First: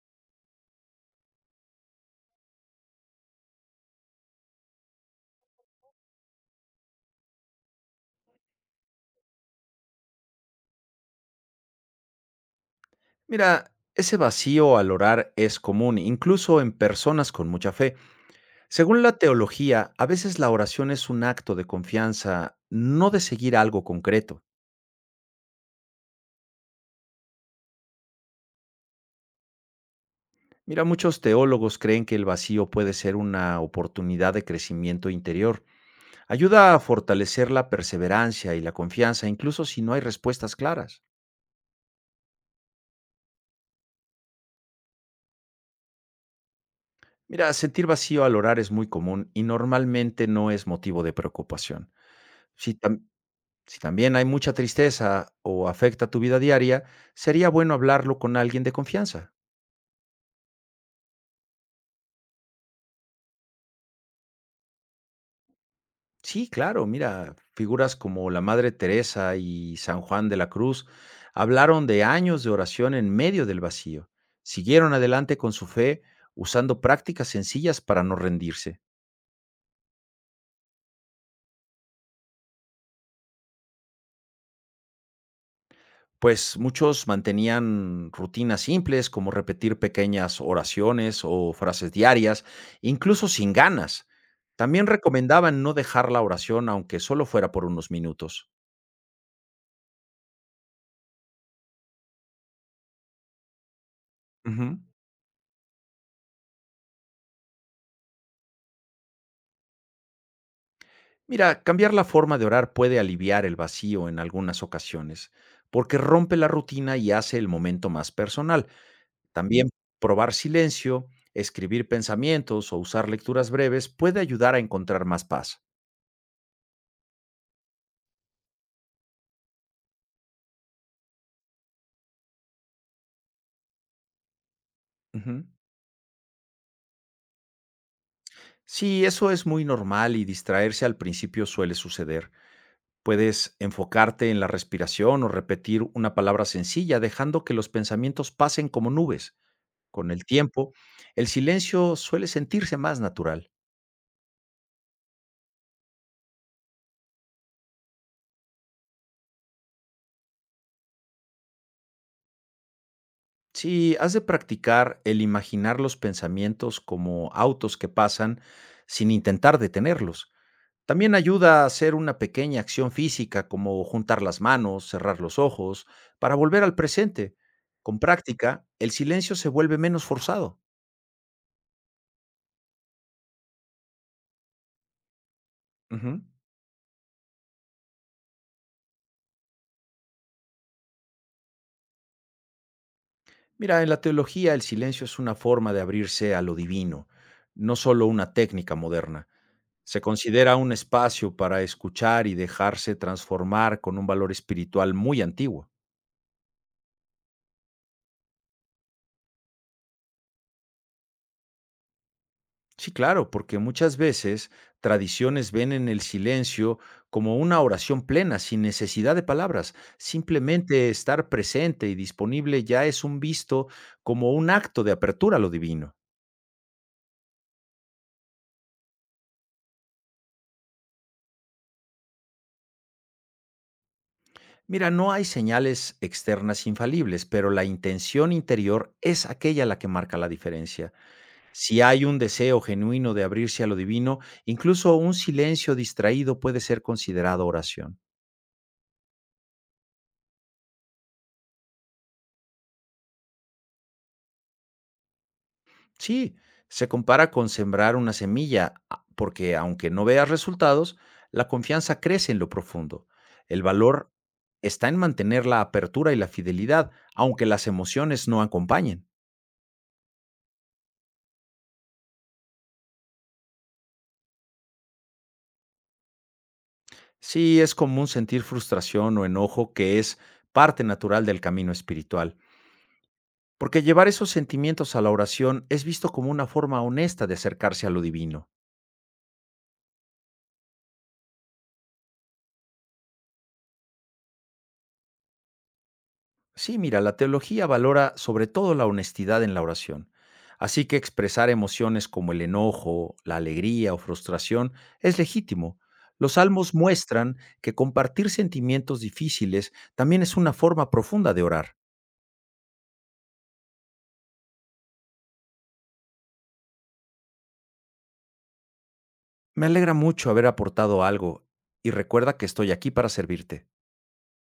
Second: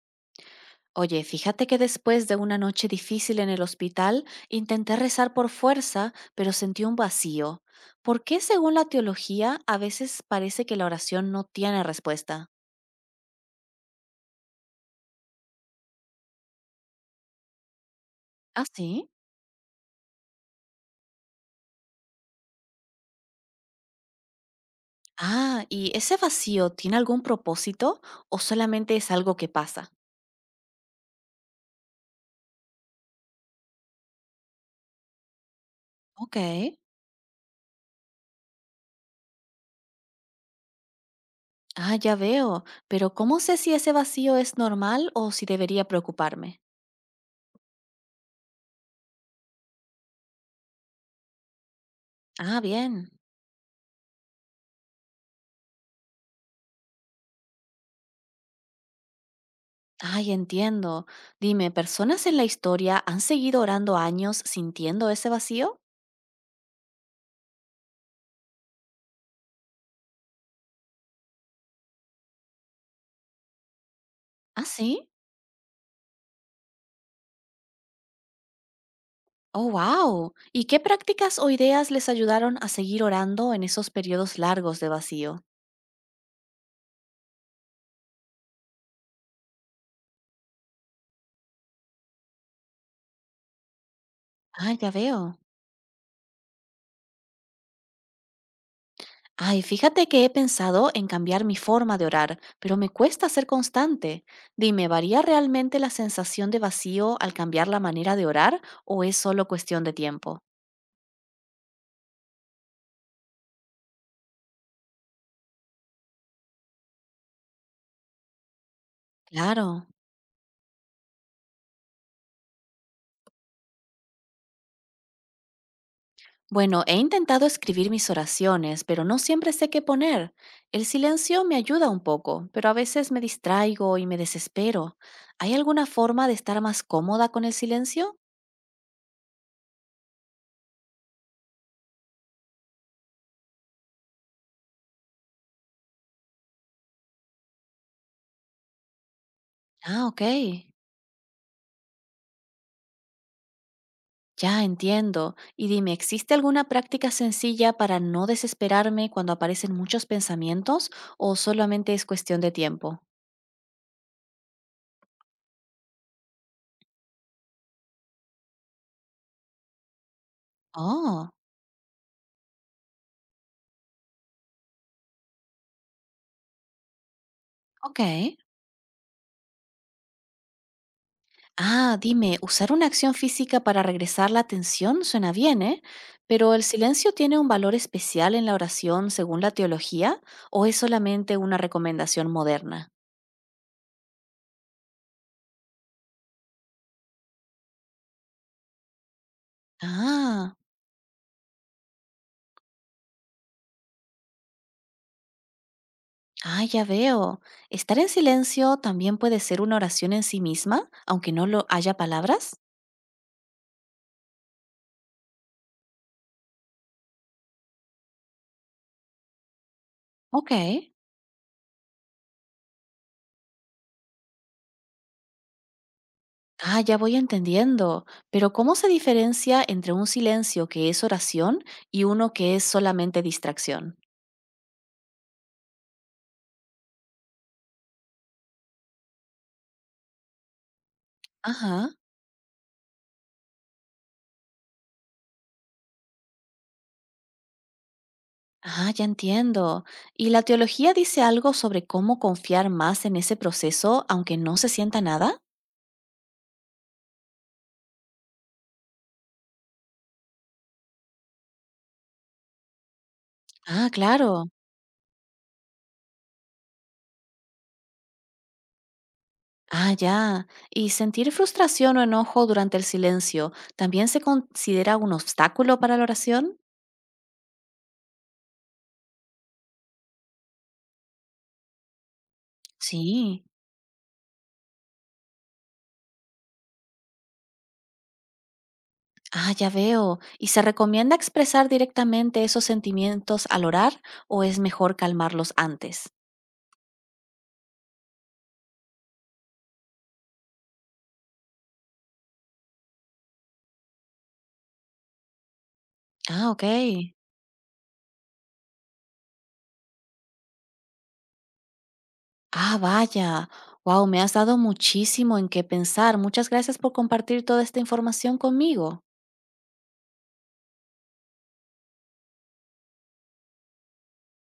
Oye, fíjate que después de una noche difícil en el hospital, intenté rezar por fuerza, pero sentí un vacío. ¿Por qué, según la teología, a veces parece que la oración no tiene respuesta? Mira, ese vacío al orar es común, incluso en personas con mucha fe. ¿Ah, Según sí? la teología, a veces la oración es un acto de confianza, no de seguir algo concreto. Ah, ¿y ese vacío tiene algún propósito o solamente es algo que pasa? Mira, muchos teólogos creen que el vacío puede ser una oportunidad de crecimiento interior. Ok. Ayuda a fortalecer la perseverancia y la confianza, incluso si no hay respuestas claras. Ah, ya veo, pero ¿cómo sé si ese vacío es normal o si debería preocuparme? Mira, sentir vacío al orar es muy común y normalmente no es motivo de preocupación. Ah, Si, tam- bien. Si también hay mucha tristeza o afecta tu vida diaria, sería bueno hablarlo con alguien de confianza. Ay, entiendo. Dime, ¿personas en la historia han seguido orando años sintiendo ese vacío? Sí, claro, mira, figuras como la Madre Teresa y San Juan de la Cruz hablaron de años de oración en medio del vacío. ¿Ah, Siguieron sí? adelante con su fe usando prácticas sencillas para no rendirse. Oh, wow. ¿Y qué prácticas o ideas les ayudaron a seguir orando en esos periodos largos de vacío? Pues muchos mantenían rutinas simples como repetir pequeñas oraciones o frases diarias, incluso sin ganas. Ah, También ya veo. recomendaban no dejar la oración aunque solo fuera por unos minutos. Ay, fíjate que he pensado en cambiar mi forma de orar, pero me cuesta ser constante. Ujú. Dime, ¿varía realmente la sensación de vacío al cambiar la manera de orar o es solo cuestión de tiempo? Mira, cambiar la forma de orar puede aliviar el vacío en algunas ocasiones, porque rompe la rutina y hace el momento más personal. También Claro. probar silencio, escribir pensamientos o usar lecturas breves puede ayudar a encontrar más paz. Bueno, he intentado escribir mis oraciones, pero no siempre sé qué poner. El silencio me ayuda un poco, pero a veces me distraigo y me desespero. Ujú. ¿Hay alguna forma de estar más cómoda con el silencio? Sí, eso es muy normal y distraerse al principio suele suceder. Puedes enfocarte en la respiración o repetir una palabra sencilla, dejando que los pensamientos pasen como nubes. Ah, Con ok. el tiempo, el silencio suele sentirse más natural. Ya entiendo. Y dime, ¿existe alguna práctica sencilla para no desesperarme cuando aparecen muchos pensamientos o solamente es cuestión de tiempo? Si has de practicar el imaginar los pensamientos como autos que pasan sin intentar detenerlos. También Oh, ayuda a hacer una pequeña acción física como juntar las manos, cerrar los ojos, para volver al presente. Con ok. práctica, el silencio se vuelve menos forzado. Ah, dime, usar una acción física para regresar la atención suena bien, ¿eh? Ujú. Pero ¿el silencio tiene un valor especial en la oración según la teología o es solamente una recomendación moderna? Mira, en la teología el silencio es una forma de abrirse a lo divino, no solo una técnica moderna. Se considera Ah, un espacio para escuchar y dejarse transformar con un valor espiritual muy antiguo. ah, ya veo. ¿Estar en silencio también puede ser una oración en sí misma, aunque no lo haya palabras? Sí, claro, porque muchas veces tradiciones ven en el silencio como una oración plena, sin necesidad de palabras. Ok. Simplemente estar presente y disponible ya es un visto como un acto de apertura a lo divino. Ah, ya voy entendiendo. Pero ¿cómo se diferencia entre un silencio que es oración y uno que es solamente distracción? Mira, no hay señales externas infalibles, pero la intención interior es aquella la que marca la diferencia. Si Ajá. hay un deseo genuino de abrirse a lo divino, incluso un silencio distraído puede ser considerado oración. Ah, ya entiendo. ¿Y la teología dice algo sobre cómo confiar más en ese proceso, aunque no se sienta nada? Sí, se compara con sembrar una semilla, porque aunque no veas resultados, la confianza crece en lo profundo. El Ah, valor claro. está en mantener la apertura y la fidelidad, aunque las emociones no acompañen. Ah, ya. ¿Y sentir frustración o enojo durante el silencio también se considera un obstáculo para la oración? Sí, es común sentir frustración o enojo, que es parte natural del camino espiritual, Sí. porque llevar esos sentimientos a la oración es visto como una forma honesta de acercarse a lo divino. Ah, ya veo. ¿Y se recomienda expresar directamente esos sentimientos al orar o es mejor calmarlos antes? Sí, mira, la teología valora sobre todo la honestidad en la oración. Así que expresar emociones como el enojo, la alegría o frustración es legítimo. Los Ah, ok. salmos muestran que compartir sentimientos difíciles también es una forma profunda de orar. Ah, vaya. Wow, me has dado muchísimo en qué pensar. Muchas gracias por compartir toda esta información conmigo. Me alegra mucho haber aportado algo y recuerda que estoy aquí para servirte.